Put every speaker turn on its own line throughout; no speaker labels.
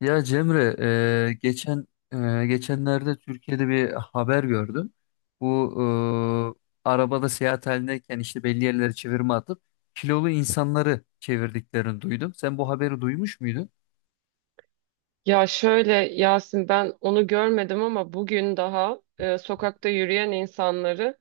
Ya Cemre, e, geçen geçenlerde Türkiye'de bir haber gördüm. Bu Arabada seyahat halindeyken işte belli yerlere çevirme atıp kilolu insanları çevirdiklerini duydum. Sen bu haberi duymuş muydun?
Ya şöyle Yasin, ben onu görmedim ama bugün daha sokakta yürüyen insanları,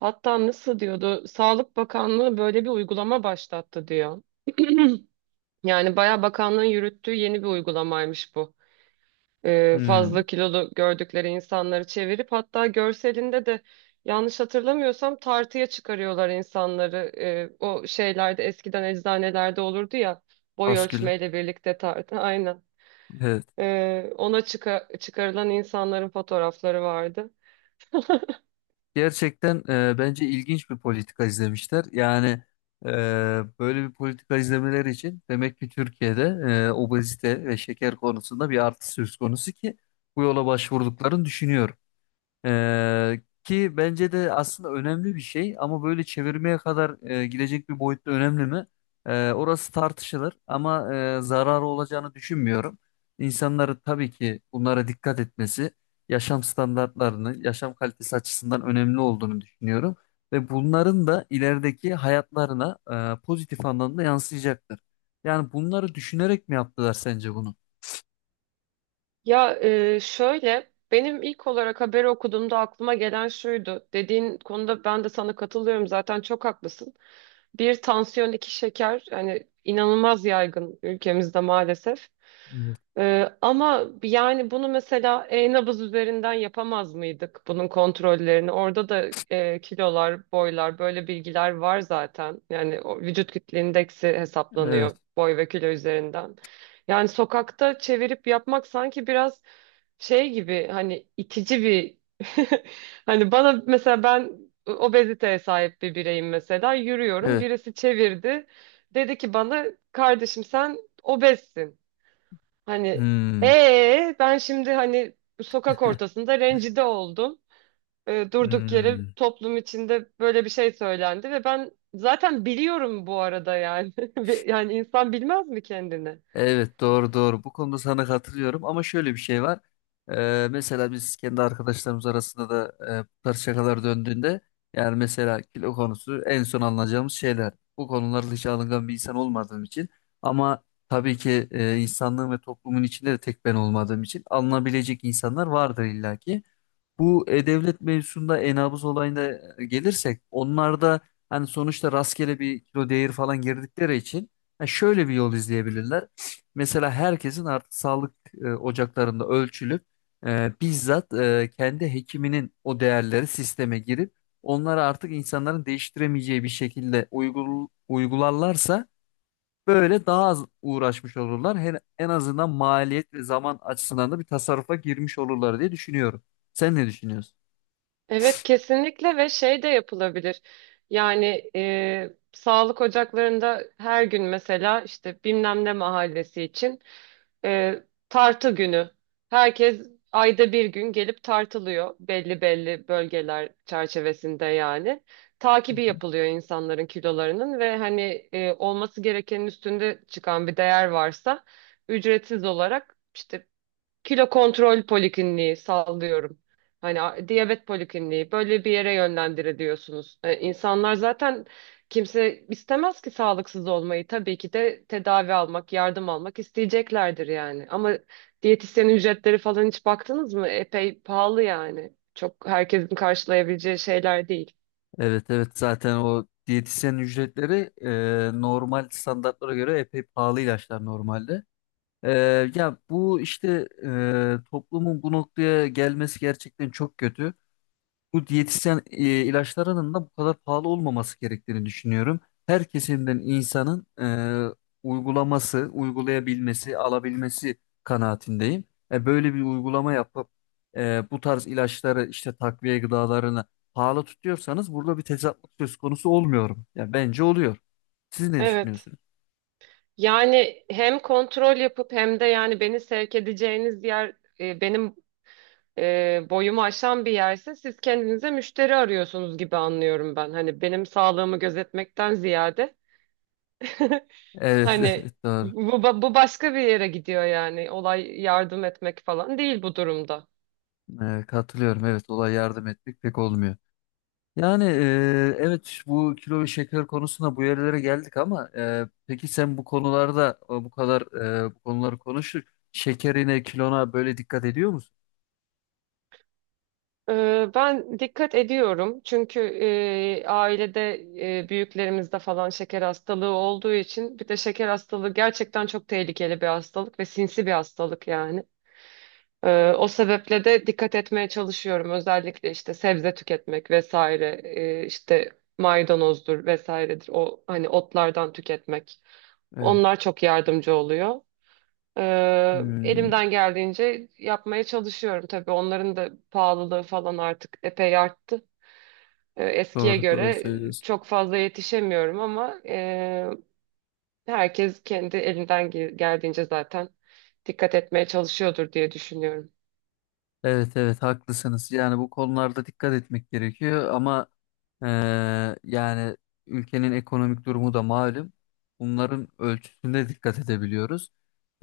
hatta nasıl diyordu, Sağlık Bakanlığı böyle bir uygulama başlattı diyor. Yani bayağı bakanlığın yürüttüğü yeni bir uygulamaymış bu. Fazla
Hmm.
kilolu gördükleri insanları çevirip, hatta görselinde de yanlış hatırlamıyorsam tartıya çıkarıyorlar insanları. O şeylerde eskiden eczanelerde olurdu ya, boy
Askül.
ölçmeyle birlikte tartı. Aynen.
Evet.
Ona çıkarılan insanların fotoğrafları vardı.
Gerçekten bence ilginç bir politika izlemişler. Yani e, böyle bir politika izlemeleri için demek ki Türkiye'de obezite ve şeker konusunda bir artış söz konusu ki bu yola başvurduklarını düşünüyorum. Ki bence de aslında önemli bir şey ama böyle çevirmeye kadar gidecek bir boyutta önemli mi? Orası tartışılır ama zararı olacağını düşünmüyorum. İnsanları tabii ki bunlara dikkat etmesi, yaşam standartlarını, yaşam kalitesi açısından önemli olduğunu düşünüyorum. Ve bunların da ilerideki hayatlarına pozitif anlamda yansıyacaktır. Yani bunları düşünerek mi yaptılar sence bunu?
Ya, şöyle, benim ilk olarak haberi okuduğumda aklıma gelen şuydu. Dediğin konuda ben de sana katılıyorum, zaten çok haklısın. Bir tansiyon, iki şeker, yani inanılmaz yaygın ülkemizde maalesef.
Evet.
Ama yani bunu mesela e-nabız üzerinden yapamaz mıydık, bunun kontrollerini? Orada da kilolar, boylar, böyle bilgiler var zaten. Yani o vücut kitle indeksi
Evet.
hesaplanıyor boy ve kilo üzerinden. Yani sokakta çevirip yapmak sanki biraz şey gibi, hani itici bir hani bana mesela, ben obeziteye sahip bir bireyim mesela, yürüyorum,
Evet.
birisi çevirdi, dedi ki bana, kardeşim sen obezsin, hani
Hmm.
ben şimdi hani sokak ortasında rencide oldum. Durduk yere
Hmm.
toplum içinde böyle bir şey söylendi ve ben zaten biliyorum bu arada yani. Yani insan bilmez mi kendini?
Evet, doğru doğru. Bu konuda sana katılıyorum ama şöyle bir şey var. Mesela biz kendi arkadaşlarımız arasında da bu tarz şakalar döndüğünde yani mesela kilo konusu en son alınacağımız şeyler. Bu konularda hiç alıngan bir insan olmadığım için ama tabii ki insanlığın ve toplumun içinde de tek ben olmadığım için alınabilecek insanlar vardır illaki. Bu e-devlet mevzusunda e-nabız olayına gelirsek onlar da hani sonuçta rastgele bir kilo değeri falan girdikleri için ha, şöyle bir yol izleyebilirler. Mesela herkesin artık sağlık ocaklarında ölçülüp bizzat kendi hekiminin o değerleri sisteme girip onları artık insanların değiştiremeyeceği bir şekilde uygularlarsa böyle daha az uğraşmış olurlar. En azından maliyet ve zaman açısından da bir tasarrufa girmiş olurlar diye düşünüyorum. Sen ne düşünüyorsun?
Evet, kesinlikle, ve şey de yapılabilir. Yani sağlık ocaklarında her gün mesela işte bilmem ne mahallesi için e, tartı günü. Herkes ayda bir gün gelip tartılıyor belli belli bölgeler çerçevesinde yani. Takibi yapılıyor insanların kilolarının ve hani olması gerekenin üstünde çıkan bir değer varsa, ücretsiz olarak işte kilo kontrol polikliniği, sallıyorum. Hani diyabet polikliniği, böyle bir yere yönlendiriliyorsunuz. İnsanlar zaten, kimse istemez ki sağlıksız olmayı. Tabii ki de tedavi almak, yardım almak isteyeceklerdir yani. Ama diyetisyen ücretleri falan hiç baktınız mı? Epey pahalı yani. Çok herkesin karşılayabileceği şeyler değil.
Evet, evet, zaten o diyetisyen ücretleri normal standartlara göre epey pahalı ilaçlar normalde. E, Ya bu işte toplumun bu noktaya gelmesi gerçekten çok kötü, bu diyetisyen ilaçlarının da bu kadar pahalı olmaması gerektiğini düşünüyorum. Her kesimden insanın e, uygulaması, uygulayabilmesi, alabilmesi kanaatindeyim. Böyle bir uygulama yapıp bu tarz ilaçları işte takviye gıdalarını pahalı tutuyorsanız burada bir tezatlık söz konusu olmuyor mu? Ya bence oluyor. Siz ne
Evet.
düşünüyorsunuz?
Yani hem kontrol yapıp hem de yani beni sevk edeceğiniz yer benim boyumu aşan bir yerse, siz kendinize müşteri arıyorsunuz gibi anlıyorum ben. Hani benim sağlığımı gözetmekten ziyade
Evet,
hani
evet, doğru.
bu başka bir yere gidiyor yani. Olay yardım etmek falan değil bu durumda.
Katılıyorum. Evet, olay yardım etmek pek olmuyor. Yani evet, bu kilo ve şeker konusunda bu yerlere geldik ama peki sen bu konularda bu konuları konuştuk. Şekerine, kilona böyle dikkat ediyor musun?
Ben dikkat ediyorum çünkü ailede büyüklerimizde falan şeker hastalığı olduğu için, bir de şeker hastalığı gerçekten çok tehlikeli bir hastalık ve sinsi bir hastalık yani. O sebeple de dikkat etmeye çalışıyorum, özellikle işte sebze tüketmek vesaire, işte maydanozdur vesairedir, o hani otlardan tüketmek,
Evet.
onlar çok yardımcı oluyor.
Hmm,
Elimden geldiğince yapmaya çalışıyorum, tabii onların da pahalılığı falan artık epey arttı. Eskiye
doğru doğru
göre
söylüyorsun.
çok fazla yetişemiyorum ama herkes kendi elinden geldiğince zaten dikkat etmeye çalışıyordur diye düşünüyorum.
Evet, evet, haklısınız. Yani bu konularda dikkat etmek gerekiyor ama eee, yani ülkenin ekonomik durumu da malum. Bunların ölçüsüne dikkat edebiliyoruz.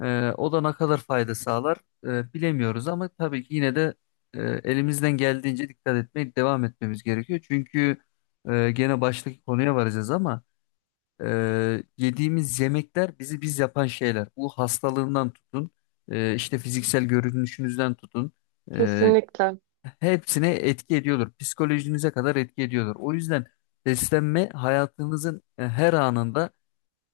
O da ne kadar fayda sağlar bilemiyoruz ama tabii ki yine de elimizden geldiğince dikkat etmeye devam etmemiz gerekiyor. Çünkü gene baştaki konuya varacağız ama yediğimiz yemekler bizi biz yapan şeyler. Bu hastalığından tutun, işte fiziksel görünüşünüzden tutun
Kesinlikle.
hepsine etki ediyordur. Psikolojinize kadar etki ediyordur. O yüzden beslenme hayatınızın her anında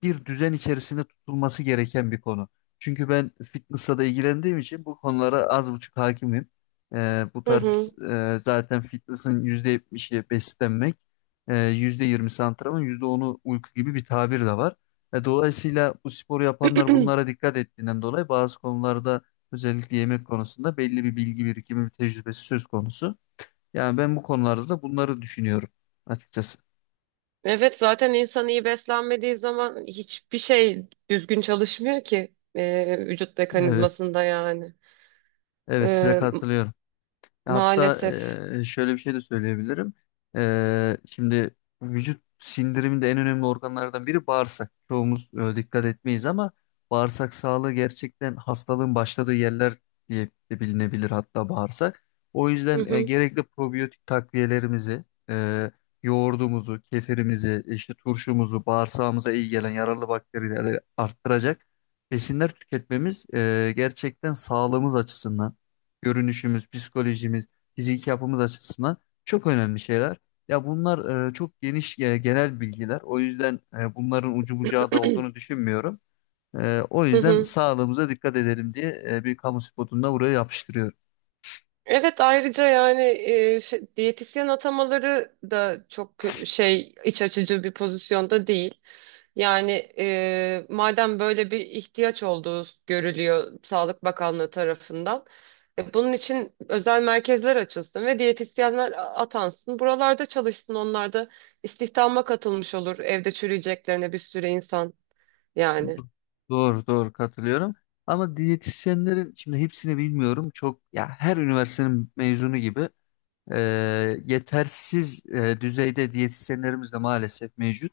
bir düzen içerisinde tutulması gereken bir konu. Çünkü ben fitness'la da ilgilendiğim için bu konulara az buçuk hakimim. Bu
Hı
tarz
hı.
zaten fitness'ın %70'i beslenmek, %20'si antrenman, %10'u uyku gibi bir tabir de var. Dolayısıyla bu sporu yapanlar bunlara dikkat ettiğinden dolayı bazı konularda özellikle yemek konusunda belli bir bilgi birikimi, bir tecrübesi söz konusu. Yani ben bu konularda da bunları düşünüyorum açıkçası.
Evet, zaten insan iyi beslenmediği zaman hiçbir şey düzgün çalışmıyor ki vücut
Evet,
mekanizmasında yani.
evet, size
Ee,
katılıyorum. Hatta
Maalesef.
şöyle bir şey de söyleyebilirim. Şimdi vücut sindiriminde en önemli organlardan biri bağırsak. Çoğumuz dikkat etmeyiz ama bağırsak sağlığı gerçekten hastalığın başladığı yerler diye de bilinebilir hatta bağırsak. O
Hı
yüzden
hı.
gerekli probiyotik takviyelerimizi, e, yoğurdumuzu, kefirimizi, işte turşumuzu, bağırsağımıza iyi gelen yararlı bakterileri arttıracak besinler tüketmemiz gerçekten sağlığımız açısından görünüşümüz, psikolojimiz, fiziki yapımız açısından çok önemli şeyler. Ya bunlar çok geniş genel bilgiler. O yüzden bunların ucu bucağı da olduğunu düşünmüyorum. O
Hı
yüzden
hı.
sağlığımıza dikkat edelim diye bir kamu spotunda buraya yapıştırıyorum.
Evet, ayrıca yani diyetisyen atamaları da çok iç açıcı bir pozisyonda değil. Yani madem böyle bir ihtiyaç olduğu görülüyor Sağlık Bakanlığı tarafından, bunun için özel merkezler açılsın ve diyetisyenler atansın. Buralarda çalışsın, onlar da istihdama katılmış olur evde çürüyeceklerine, bir sürü insan yani.
Do- Doğru doğru katılıyorum. Ama diyetisyenlerin şimdi hepsini bilmiyorum. Çok ya her üniversitenin mezunu gibi e, yetersiz düzeyde diyetisyenlerimiz de maalesef mevcut.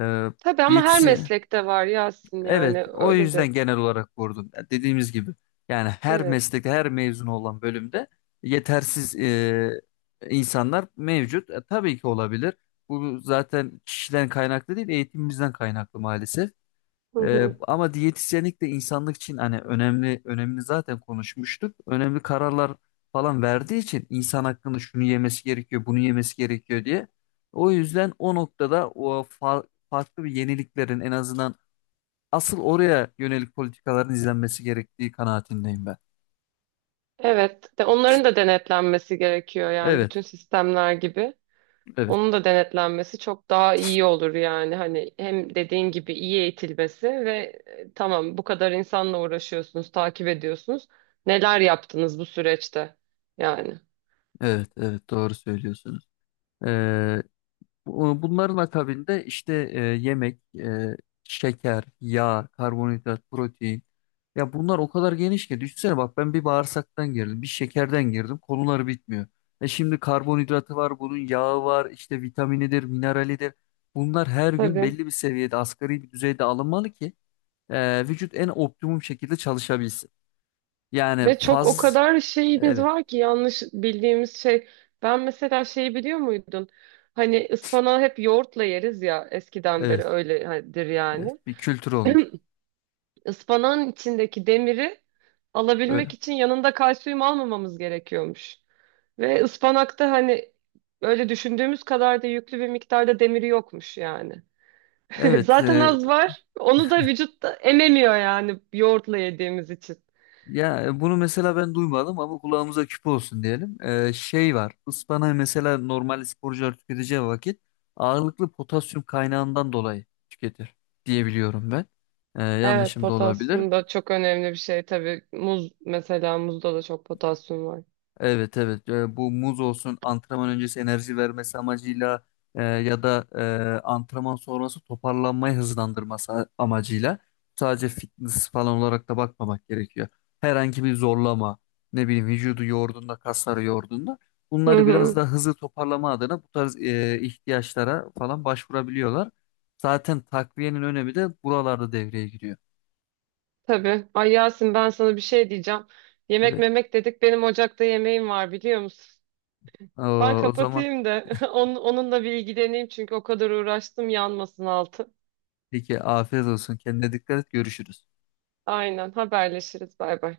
E,
Tabii, ama her
Diyetisyen.
meslekte var Yasin,
Evet,
yani
o
öyle de.
yüzden genel olarak vurdum. Ya dediğimiz gibi yani her
Evet.
meslekte, her mezun olan bölümde yetersiz insanlar mevcut. Tabii ki olabilir. Bu zaten kişiden kaynaklı değil, eğitimimizden kaynaklı maalesef.
Hı hı.
Ama diyetisyenlik de insanlık için hani önemli, önemini zaten konuşmuştuk. Önemli kararlar falan verdiği için insan hakkında şunu yemesi gerekiyor, bunu yemesi gerekiyor diye. O yüzden o noktada o farklı bir yeniliklerin en azından asıl oraya yönelik politikaların izlenmesi gerektiği kanaatindeyim ben.
Evet. De onların da denetlenmesi gerekiyor yani,
Evet,
bütün sistemler gibi.
evet,
Onun da denetlenmesi çok daha iyi olur yani. Hani hem dediğin gibi iyi eğitilmesi ve tamam, bu kadar insanla uğraşıyorsunuz, takip ediyorsunuz. Neler yaptınız bu süreçte? Yani.
evet, evet, doğru söylüyorsunuz. Ee, Bunların akabinde işte yemek, şeker, yağ, karbonhidrat, protein. Ya bunlar o kadar geniş ki düşünsene bak ben bir bağırsaktan girdim, bir şekerden girdim, konuları bitmiyor. Şimdi karbonhidratı var, bunun yağı var, işte vitaminidir, mineralidir. Bunlar her gün
Tabii.
belli bir seviyede, asgari bir düzeyde alınmalı ki vücut en optimum şekilde çalışabilsin. Yani
Ve çok, o
faz
kadar şeyimiz
Evet,
var ki yanlış bildiğimiz, şey, ben mesela şeyi biliyor muydun? Hani ıspanağı hep yoğurtla yeriz ya, eskiden beri
evet,
öyledir
evet,
yani.
bir kültür olmuş.
Ispanağın içindeki demiri alabilmek
Öyle.
için yanında kalsiyum almamamız gerekiyormuş. Ve ıspanakta hani öyle düşündüğümüz kadar da yüklü bir miktarda demiri yokmuş yani.
Evet,
Zaten az var. Onu da vücut da ememiyor yani, yoğurtla yediğimiz için.
ya bunu mesela ben duymadım ama kulağımıza küp olsun diyelim. Şey var, ıspanağı mesela normal sporcular tüketeceği vakit ağırlıklı potasyum kaynağından dolayı tüketir diyebiliyorum ben.
Evet,
Yanlışım da olabilir.
potasyum da çok önemli bir şey tabii. Muz, mesela muzda da çok potasyum var.
Evet, evet. Bu muz olsun antrenman öncesi enerji vermesi amacıyla ya da antrenman sonrası toparlanmayı hızlandırması amacıyla sadece fitness falan olarak da bakmamak gerekiyor. Herhangi bir zorlama ne bileyim vücudu yorduğunda kasları yorduğunda
Hı
bunları biraz
hı,
da hızlı toparlama adına bu tarz ihtiyaçlara falan başvurabiliyorlar. Zaten takviyenin önemi de buralarda devreye giriyor.
tabii. Ay Yasin, ben sana bir şey diyeceğim. Yemek
Evet.
memek dedik. Benim ocakta yemeğim var biliyor musun? Ben
O zaman
kapatayım da onunla bir ilgileneyim, çünkü o kadar uğraştım, yanmasın altı.
peki afiyet olsun, kendine dikkat et, görüşürüz.
Aynen, haberleşiriz. Bay bay.